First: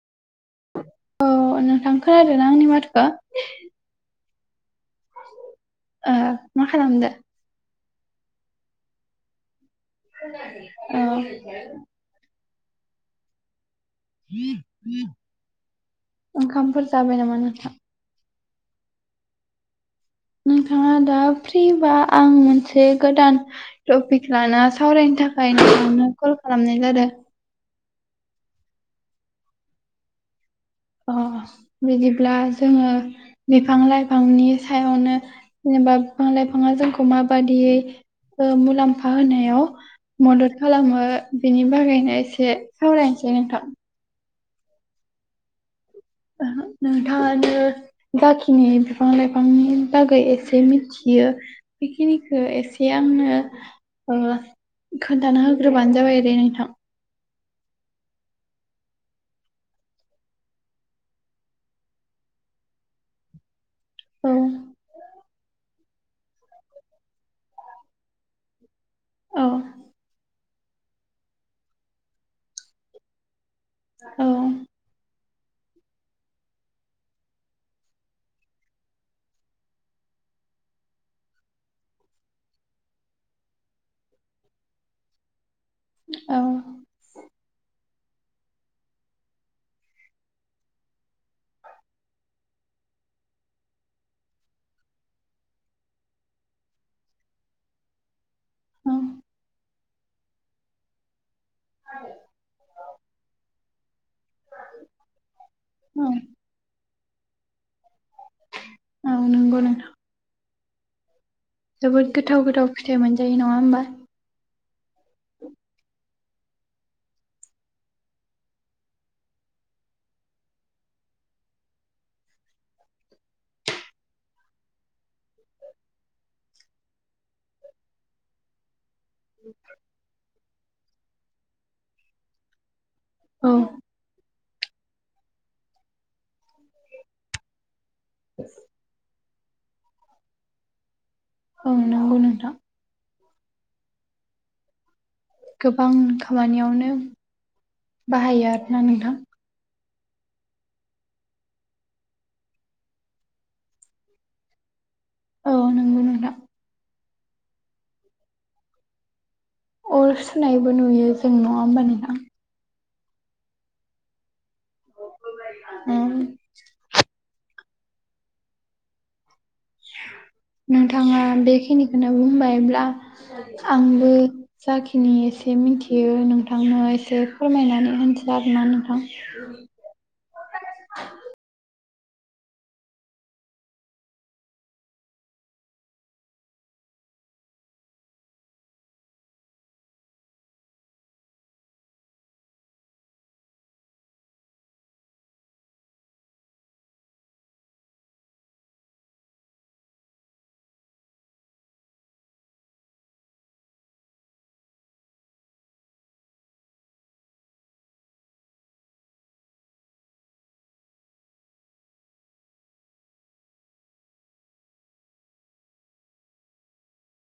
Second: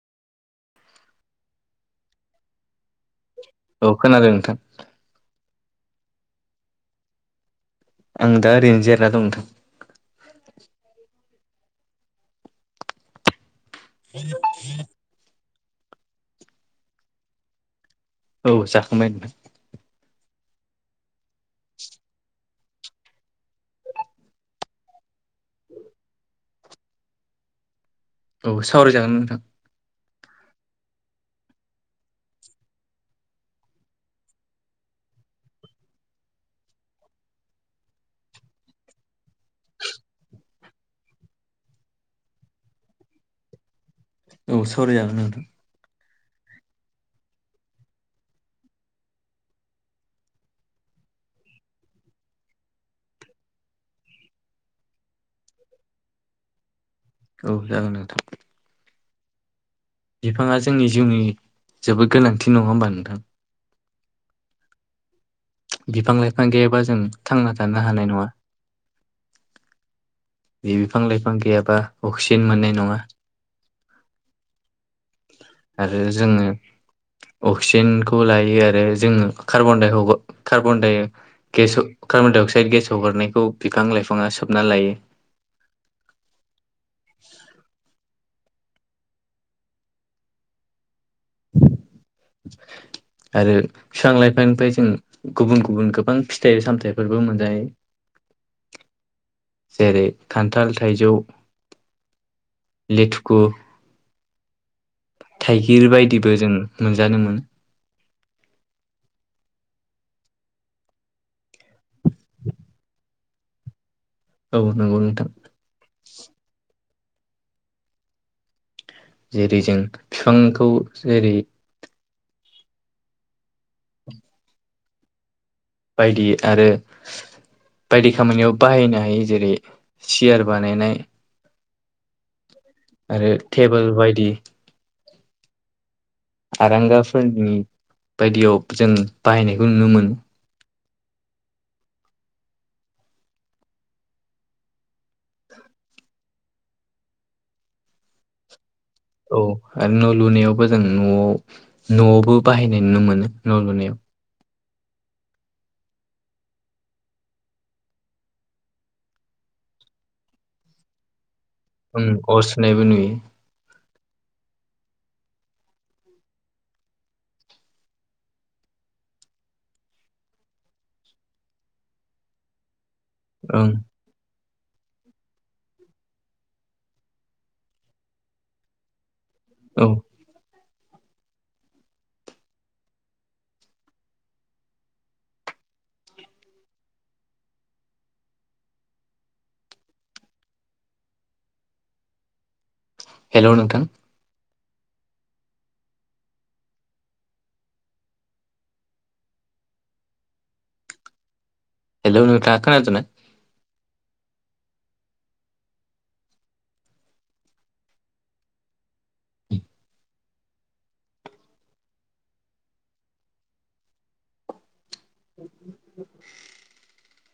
औ नोंथां खोनादों ना आंनि माथोखो? औ खोनादों नोंथां। ओ मा खालामदो? आं दा ओरैनो जेरना दं नोंथां। ओ ओंखामफोर जाबाय नामा नोंथां? औ जाखांबाय नों नोंथाङा दा फ्रिबा आं मोनस से गोदान टपिक लाना सावरायनो थाखाय नोंथानो कल खालामनाय जादों। औ सावरायजागोन नोंथां। अ बिदिब्ला जोङो बिफां लाइफांनि सायावनो जेनेबा बिफां लाइफाङा जोंखौ माबादियै मुलाम्फा होनायाव मदद खालामो बिनि बागैनो एसे सावरायनोसै नोंथां। औ सावराय जागोन नोंथां। नोंथाङानो जाखिनि बिफां लाइफांनि बागै एसे मिथियो बेखिनिखो एसे आंनो ओ खोन्थाना होग्रोबानो जाबाय दे नोंथां। औ जागोन नोंथां। बिफाङा जोंनि जिउनि जोबोद गोनांथि नङा होमबा नोंथां। औ बिफां लाइफां गैयाबा जों थांना थानो हानाय नङा। औ। बि बिफां लाइफां गैयाबा अक्सिजेन मोननाय नङा। औ। आरो जोङो अक्सिजेनखौ लायो आरो जोङो कार्बनडाइ हगार कार्बनडाइ गेस कार्बनडाइ अक्साइड गेसाव हरनायखौ बिफां लाइफाङा सोबना लायो। औ। [inaudible] आरो बिफां लाइफांनिफ्राय जों गुबुन-गुबुन गोबां फिथाइ सामथायाइफोरबो मोनजायो। [inaudible] जेरै खान्थाल थाइजौ लेथुखु [inaudible] थाइगिर औ बायदिबो जों मोनजादोंमोन। औ नंगौ नोंथां। जोबोद गोथाव-गोथाव फिथाइ मोनजायो नङा होमबा। औ नांगौ नोंथां। जेरै जों बिफांखौ जेरै बायदि आरो बायदि खामानियाव बाहायनाय नै जेरै सियार बानायनाय आरो औ टेबोल बायदि आरांगाफोरनि बायदियाव जों बाहायनायखौ नुनो मोनो। औ नंगौ नोंथां। गोबां खामानियावनो बाहायो आरोना नोंथां। औ आरो न' लुनायावबो जों न'आव न'आवबो बाहायनाय नुनो मोनो न' लुनायाव। औ नंगौ‌ नोंथां। अर सुनायबो नुयो। जों नङा ओमबा नों ओम अर सुनायबो नुयो। उम। नोंथाङा बेखिनिखौनो बुंबायब्ला ओं आंबो जाखिनि एसे मिथियो नोंथांनो एसे फोरमायनानै होनोसै आरोना नोंथां। [inaudible] औ हेलौ नोंथां हेलौ नोंथाङा खोनादोंना? [inaudible]